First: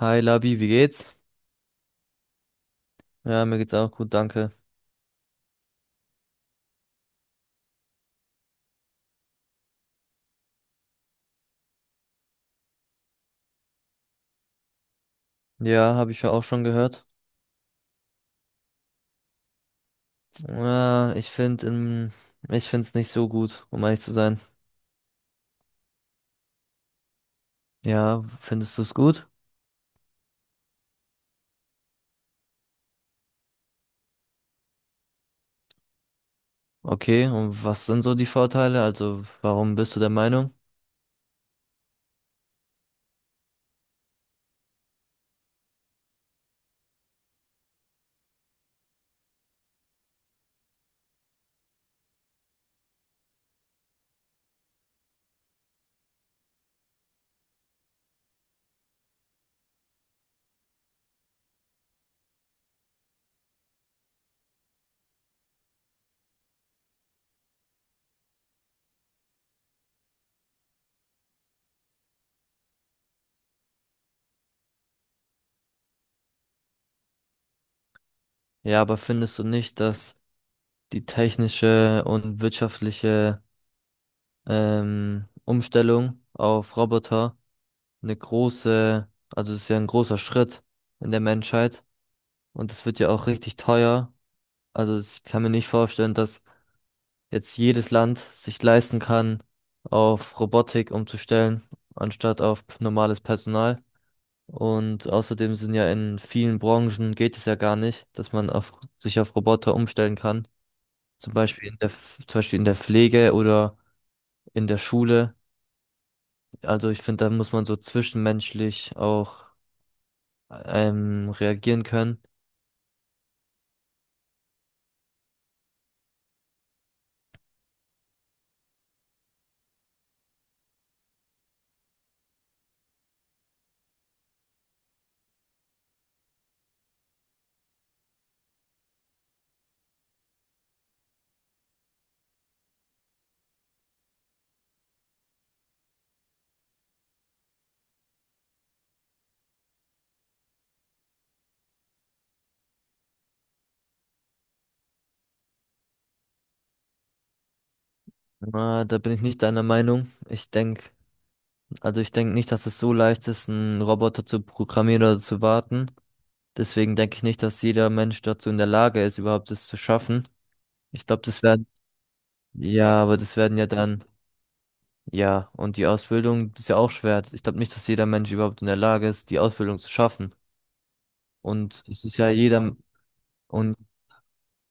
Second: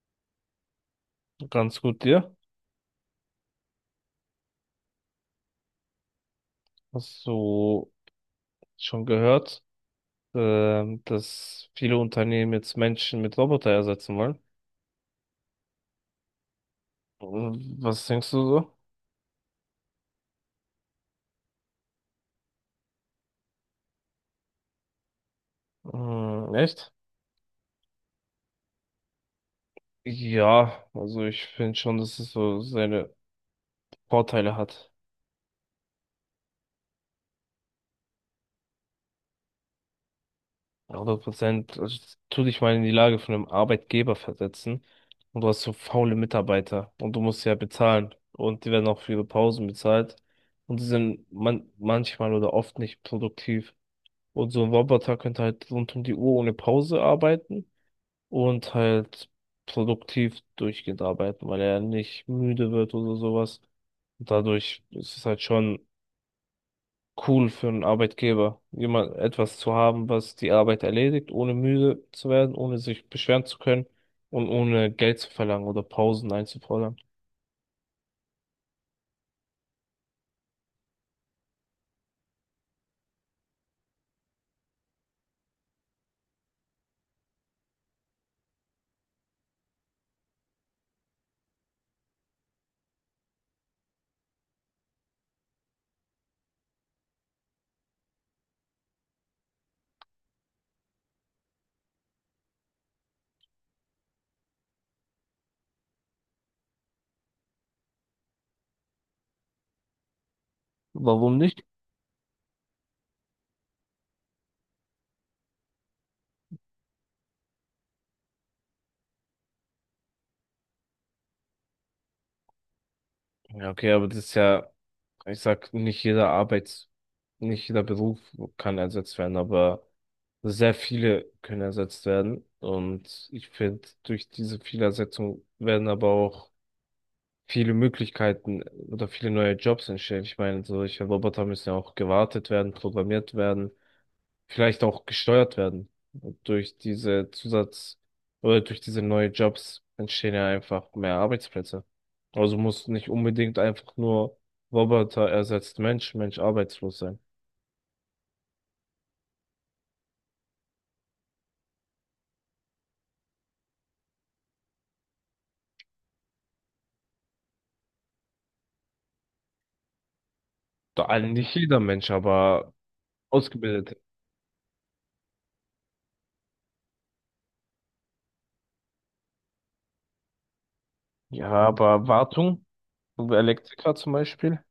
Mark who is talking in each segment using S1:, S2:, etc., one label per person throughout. S1: Hi Labi, wie geht's?
S2: Ganz gut, dir?
S1: Ja, mir geht's auch gut, danke.
S2: Hast du schon gehört, dass viele Unternehmen jetzt Menschen mit Roboter ersetzen wollen?
S1: Ja, habe ich ja auch schon gehört.
S2: Was denkst du so?
S1: Ja, ich finde es nicht so gut, um ehrlich zu sein.
S2: Hm, echt?
S1: Ja, findest du es gut?
S2: Ja, also ich finde schon, dass es so seine Vorteile hat.
S1: Okay, und was sind so die Vorteile? Also, warum bist du der Meinung?
S2: 100%. Also tu dich mal in die Lage von einem Arbeitgeber versetzen, und du hast so faule Mitarbeiter und du musst ja bezahlen und die werden auch für ihre Pausen bezahlt und die sind man manchmal oder oft nicht produktiv. Und so ein Roboter könnte halt rund um die Uhr ohne Pause arbeiten und halt produktiv durchgehend arbeiten, weil er nicht müde wird oder sowas. Und dadurch ist es halt schon cool für einen Arbeitgeber, jemand etwas zu haben, was die Arbeit erledigt, ohne müde zu werden, ohne sich beschweren zu können und ohne Geld zu verlangen oder Pausen einzufordern.
S1: Ja, aber findest du nicht, dass die technische und wirtschaftliche Umstellung auf Roboter eine große, also es ist ja ein großer Schritt in der Menschheit, und es wird ja auch richtig teuer. Also ich kann mir nicht vorstellen, dass jetzt jedes Land sich leisten kann, auf Robotik umzustellen, anstatt auf normales Personal. Und außerdem sind ja in vielen Branchen, geht es ja gar nicht, dass man sich auf Roboter umstellen kann. Zum
S2: Warum nicht?
S1: Beispiel in zum Beispiel in der Pflege oder in der Schule. Also ich finde, da muss man so zwischenmenschlich auch reagieren können.
S2: Ja, okay, aber das ist ja, ich sag, nicht jeder Arbeits, nicht jeder Beruf kann ersetzt werden, aber sehr viele können ersetzt werden. Und ich finde, durch diese Vielersetzung werden aber auch viele Möglichkeiten oder viele neue Jobs entstehen. Ich meine, solche Roboter müssen ja auch gewartet werden, programmiert werden, vielleicht auch gesteuert werden. Und durch diese Zusatz- oder durch diese neuen Jobs entstehen ja einfach mehr Arbeitsplätze. Also muss nicht unbedingt einfach nur Roboter ersetzt Mensch, Mensch arbeitslos sein.
S1: Na, da bin ich nicht deiner Meinung. Also ich denke nicht, dass es so leicht ist, einen Roboter zu programmieren oder zu warten. Deswegen denke ich nicht, dass jeder Mensch dazu in der Lage ist, überhaupt das zu schaffen.
S2: Da,
S1: Ich glaube,
S2: also
S1: das
S2: nicht
S1: werden,
S2: jeder Mensch, aber
S1: ja, aber das werden ja
S2: ausgebildet.
S1: dann, ja, und die Ausbildung, das ist ja auch schwer. Ich glaube nicht, dass jeder Mensch überhaupt in der Lage ist, die Ausbildung zu schaffen.
S2: Ja,
S1: Und es
S2: aber
S1: ist ja
S2: Wartung,
S1: jeder, und
S2: Elektriker zum Beispiel.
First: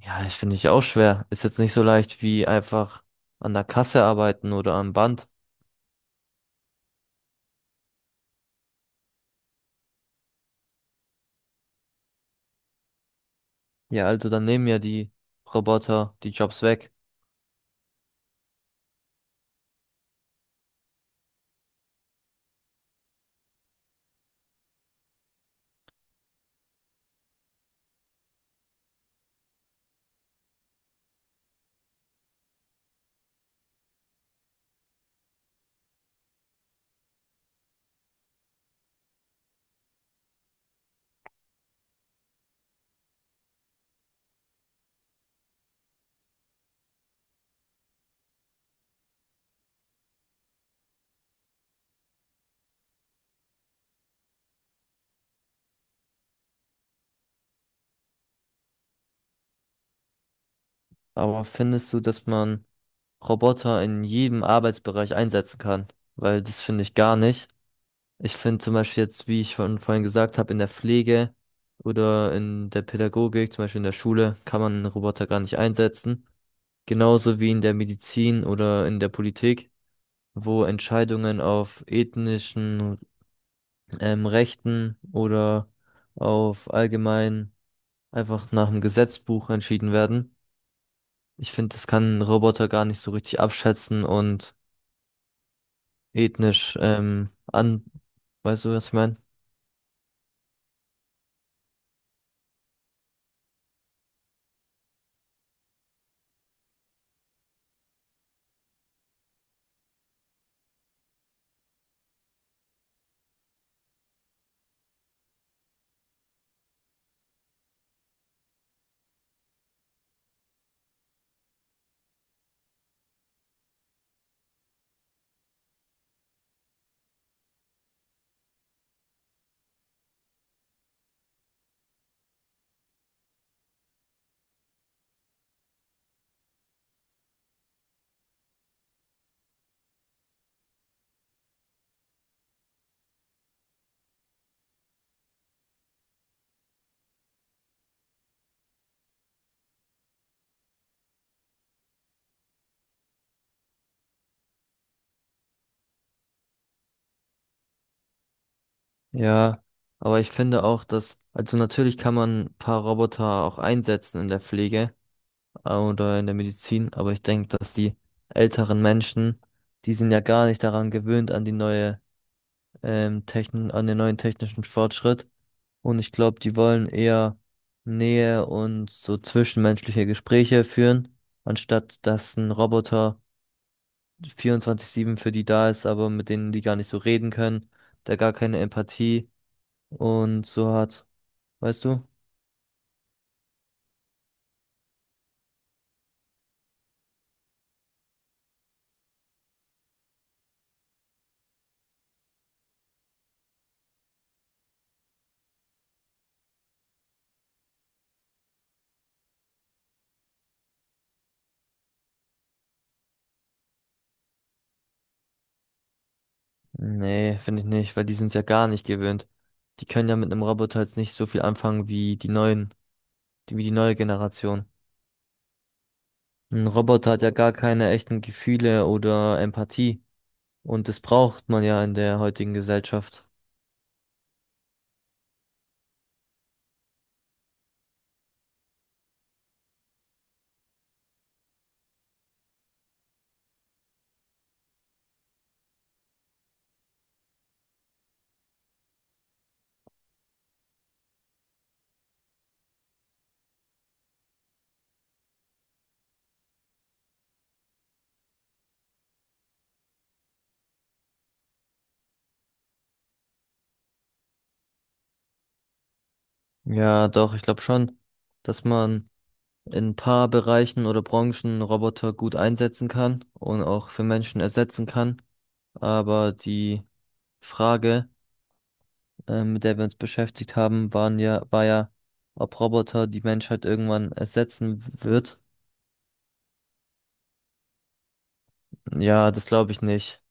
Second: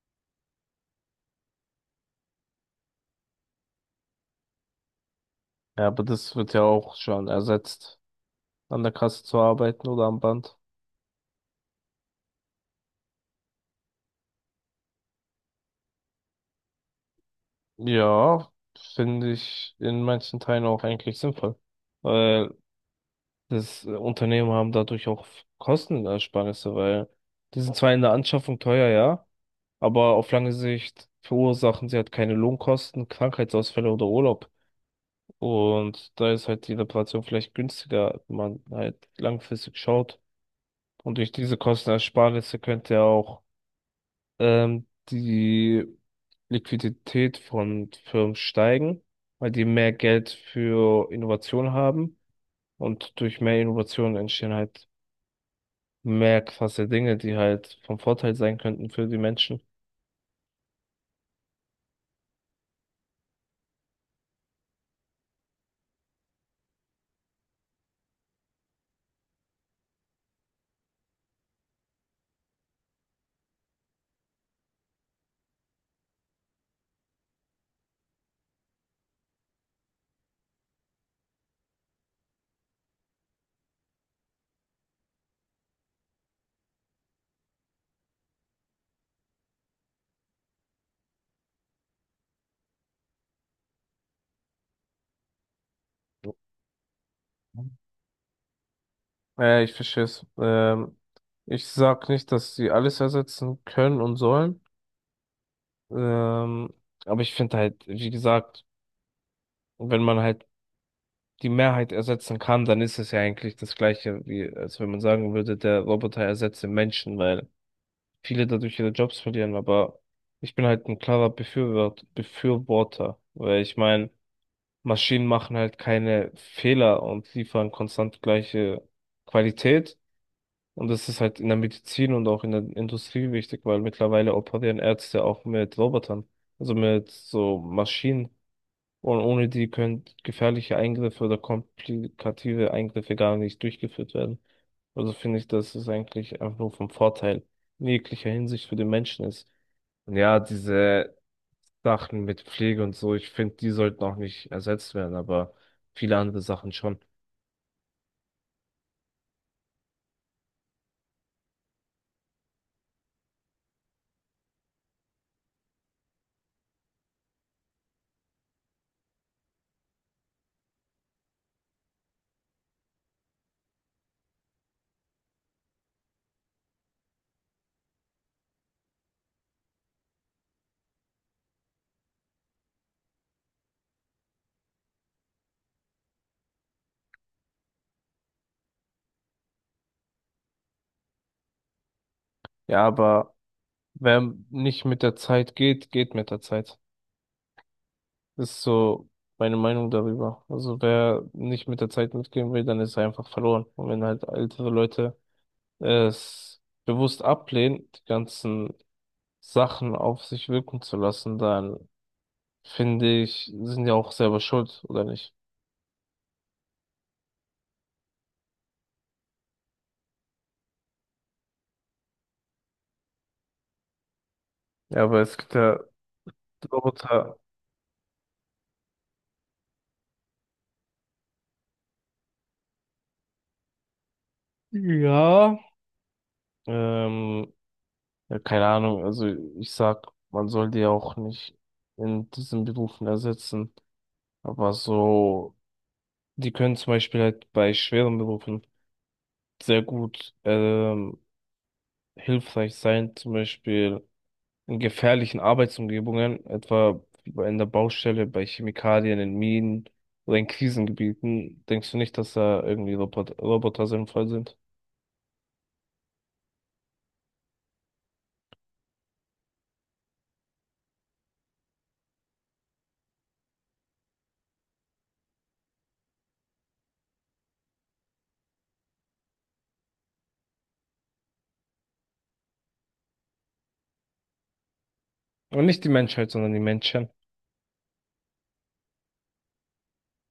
S1: ja, ich finde ich auch schwer. Ist jetzt nicht so leicht wie einfach an der Kasse arbeiten oder am Band.
S2: Ja, aber das wird ja auch schon ersetzt, an der Kasse zu arbeiten oder am Band.
S1: Ja, also dann nehmen ja die Roboter die Jobs weg.
S2: Ja, finde ich in manchen Teilen auch eigentlich sinnvoll. Weil das, Unternehmen haben dadurch auch Kostenersparnisse, weil die sind zwar in der Anschaffung teuer, ja, aber auf lange Sicht verursachen sie halt keine Lohnkosten, Krankheitsausfälle oder Urlaub. Und da ist halt die Reparation vielleicht günstiger, wenn man halt langfristig schaut. Und durch diese Kostenersparnisse könnte ja auch die Liquidität von Firmen steigen, weil die mehr Geld für Innovation haben. Und durch mehr Innovation entstehen halt mehr krasse Dinge, die halt vom Vorteil sein könnten für die Menschen.
S1: Aber findest du, dass man Roboter in jedem Arbeitsbereich einsetzen kann, weil das finde ich gar nicht. Ich finde zum Beispiel jetzt, wie ich von vorhin gesagt habe, in der Pflege oder in der Pädagogik, zum Beispiel in der Schule, kann man einen Roboter gar nicht einsetzen. Genauso wie in der Medizin oder in der Politik, wo Entscheidungen auf ethnischen Rechten oder auf allgemein einfach nach dem Gesetzbuch entschieden werden. Ich finde, das kann ein Roboter gar nicht so richtig abschätzen und ethnisch an. Weißt du, was ich meine?
S2: Ich verstehe es. Ich sag nicht, dass sie alles ersetzen können und sollen. Ähm, aber ich finde halt, wie gesagt, wenn man halt die Mehrheit ersetzen kann, dann ist es ja eigentlich das Gleiche, wie als wenn man sagen würde, der Roboter ersetze Menschen, weil viele dadurch ihre Jobs verlieren. Aber ich bin halt ein klarer Befürworter, weil ich meine, Maschinen machen halt keine Fehler und liefern konstant gleiche Qualität. Und das ist halt in der Medizin und auch in der Industrie wichtig, weil mittlerweile operieren Ärzte auch mit Robotern, also mit so Maschinen. Und ohne die können gefährliche Eingriffe oder komplikative Eingriffe gar nicht durchgeführt werden. Also finde ich, dass es eigentlich einfach nur vom Vorteil in jeglicher Hinsicht für den Menschen ist. Und ja, diese Sachen mit Pflege und so, ich finde, die sollten auch nicht ersetzt werden, aber viele andere Sachen schon.
S1: Ja, aber ich finde auch, dass, also natürlich kann man ein paar Roboter auch einsetzen in der Pflege oder in der Medizin, aber ich denke, dass die älteren Menschen, die sind ja gar nicht daran gewöhnt an die neue an den neuen technischen Fortschritt. Und ich glaube, die wollen eher Nähe und so zwischenmenschliche Gespräche führen, anstatt dass ein Roboter 24-7 für die da ist, aber mit denen die gar nicht so reden können, der gar keine Empathie und so hat. Weißt du?
S2: Ja, aber wer nicht mit der Zeit geht, geht mit der Zeit. Ist so meine Meinung darüber. Also wer nicht mit der Zeit mitgehen will, dann ist er einfach verloren. Und wenn halt ältere Leute es bewusst ablehnen, die ganzen Sachen auf sich wirken zu lassen, dann finde ich, sind ja auch selber schuld, oder nicht?
S1: Nee, finde ich nicht, weil die sind es ja gar nicht gewöhnt. Die können ja mit einem Roboter jetzt nicht so viel anfangen wie die neuen, die, wie die neue Generation.
S2: Ja, aber es gibt ja
S1: Ein Roboter hat ja
S2: Roboter.
S1: gar keine echten Gefühle oder Empathie. Und das braucht man ja in der heutigen Gesellschaft.
S2: Ja. Ähm, Ja, keine Ahnung. Also ich sag, man soll die auch nicht in diesen Berufen ersetzen. Aber so, die können zum Beispiel halt bei schweren Berufen sehr gut hilfreich sein. Zum Beispiel in gefährlichen Arbeitsumgebungen, etwa wie bei- in der Baustelle, bei Chemikalien, in Minen oder in Krisengebieten. Denkst du nicht, dass da irgendwie Roboter sinnvoll sind?
S1: Ja, doch, ich glaube schon, dass man in ein paar Bereichen oder Branchen Roboter gut einsetzen kann und auch für Menschen ersetzen kann. Aber die Frage, mit der wir uns beschäftigt haben, waren ja, war ja, ob Roboter die Menschheit irgendwann ersetzen wird.
S2: Und nicht die Menschheit, sondern die Menschen.
S1: Ja, das glaube ich nicht.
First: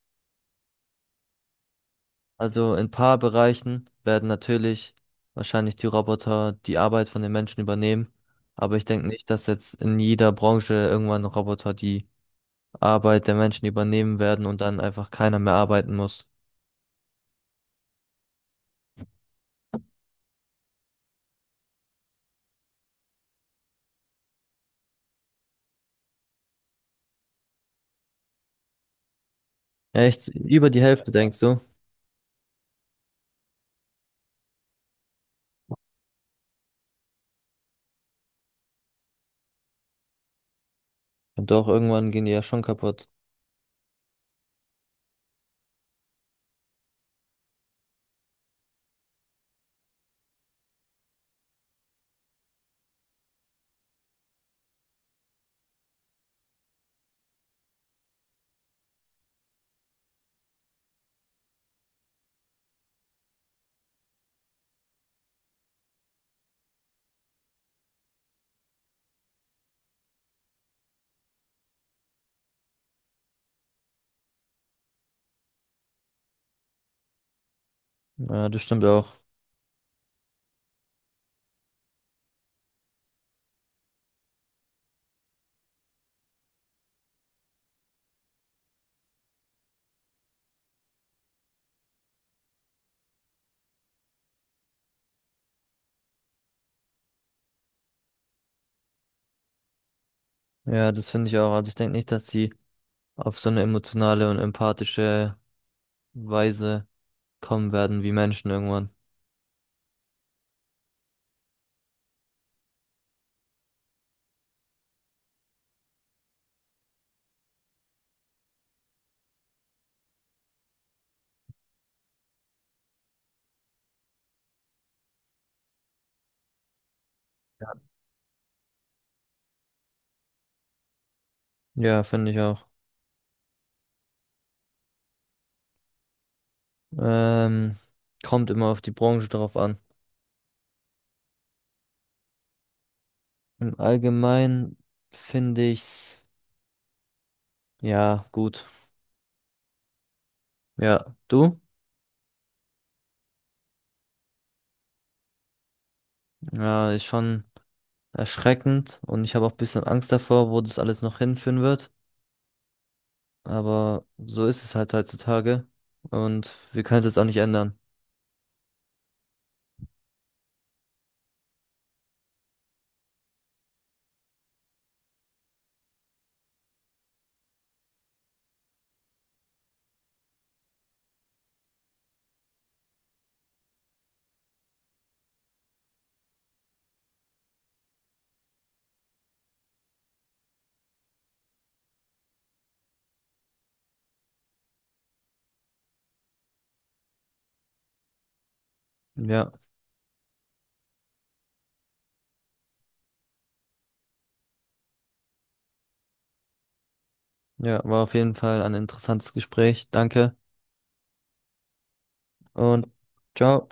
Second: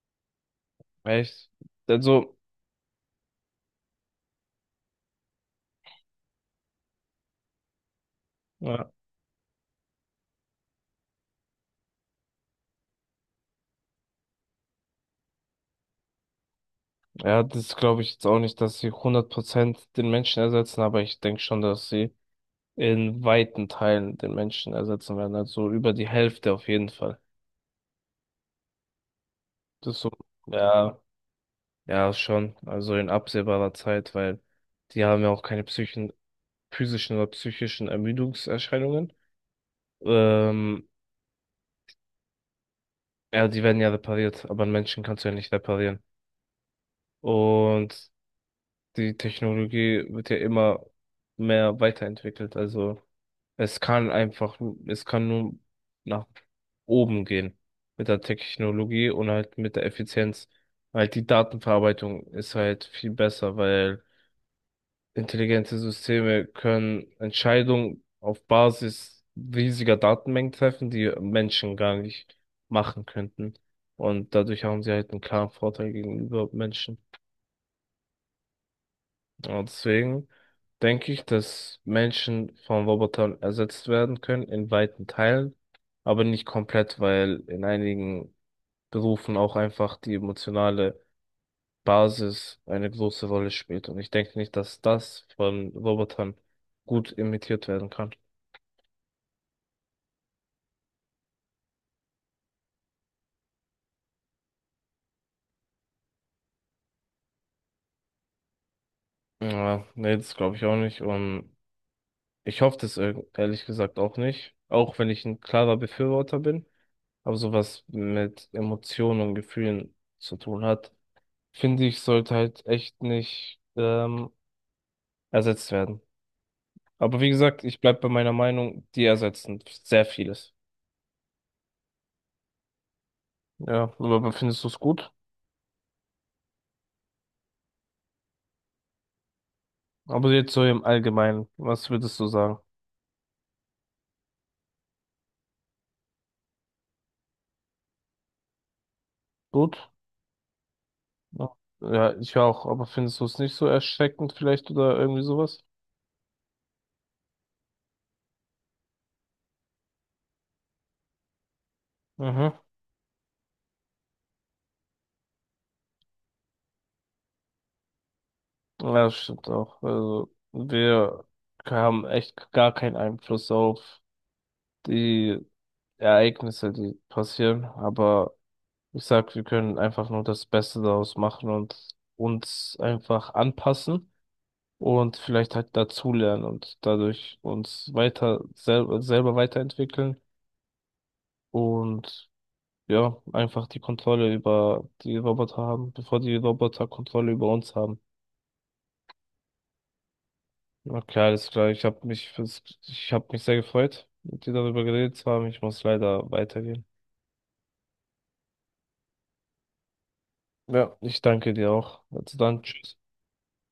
S2: Echt? Also,
S1: Also in ein paar Bereichen werden natürlich wahrscheinlich die Roboter die Arbeit von den Menschen übernehmen. Aber ich
S2: ja.
S1: denke nicht, dass jetzt in jeder Branche irgendwann Roboter die Arbeit der Menschen übernehmen werden und dann einfach keiner mehr arbeiten muss.
S2: Ja, das glaube ich jetzt auch nicht, dass sie 100% den Menschen ersetzen, aber ich denke schon, dass sie in weiten Teilen den Menschen ersetzen werden. Also über die Hälfte auf jeden Fall. Das
S1: Ja,
S2: so,
S1: echt, über die
S2: ja,
S1: Hälfte denkst du?
S2: ja, schon. Also in absehbarer Zeit, weil die haben ja auch keine psychischen, physischen oder psychischen Ermüdungserscheinungen. Ähm,
S1: Ja, doch, irgendwann gehen die ja schon kaputt.
S2: ja, die werden ja repariert, aber einen Menschen kannst du ja nicht reparieren. Und die Technologie wird ja immer mehr weiterentwickelt. Also, es kann einfach, es kann nur nach oben gehen mit der Technologie und halt mit der Effizienz. Halt die Datenverarbeitung ist halt viel besser, weil intelligente Systeme können Entscheidungen auf Basis riesiger Datenmengen treffen, die Menschen gar nicht machen könnten. Und dadurch haben sie halt einen klaren Vorteil gegenüber Menschen.
S1: Ja, das stimmt auch.
S2: Und deswegen denke ich, dass Menschen von Robotern ersetzt werden können in weiten Teilen, aber nicht komplett, weil in einigen Berufen auch einfach die emotionale Basis eine große Rolle spielt. Und ich denke nicht, dass das von Robotern gut imitiert werden kann.
S1: Ja, das finde ich auch. Also ich denke nicht, dass die auf so eine emotionale und empathische Weise kommen werden wie Menschen irgendwann.
S2: Ja, nee, das glaube ich auch nicht. Und ich hoffe das ehrlich gesagt auch nicht, auch wenn ich ein klarer Befürworter bin, aber sowas mit Emotionen und Gefühlen zu tun hat, finde ich, sollte halt echt nicht ersetzt werden. Aber wie gesagt, ich bleib bei meiner Meinung, die ersetzen sehr vieles.
S1: Ja, finde ich auch.
S2: Ja, aber findest du es gut?
S1: Ähm, kommt immer auf die Branche drauf an.
S2: Aber jetzt so im Allgemeinen, was würdest du sagen?
S1: Im Allgemeinen finde ich's, ja, gut.
S2: Gut?
S1: Ja,
S2: Ja.
S1: du?
S2: Ja, ich auch, aber findest du es nicht so erschreckend vielleicht oder irgendwie sowas?
S1: Ja, ist schon erschreckend, und ich habe auch ein bisschen Angst davor, wo das alles noch hinführen wird.
S2: Mhm.
S1: Aber so ist es halt heutzutage. Und wir können es jetzt auch nicht ändern.
S2: Ja, das stimmt auch. Also, wir haben echt gar keinen Einfluss auf die Ereignisse, die passieren, aber ich sag, wir können einfach nur das Beste daraus machen und uns einfach anpassen und vielleicht halt dazulernen und dadurch uns weiter selber weiterentwickeln und ja, einfach die Kontrolle über die Roboter haben, bevor die Roboter Kontrolle über uns haben.
S1: Ja,
S2: Okay, alles klar. Ich habe mich fürs, ich habe mich sehr gefreut, mit dir darüber geredet zu haben. Ich muss leider weitergehen.
S1: ja, war auf jeden Fall ein interessantes Gespräch. Danke
S2: Ja, ich danke dir auch. Also dann,
S1: und
S2: tschüss.
S1: ciao.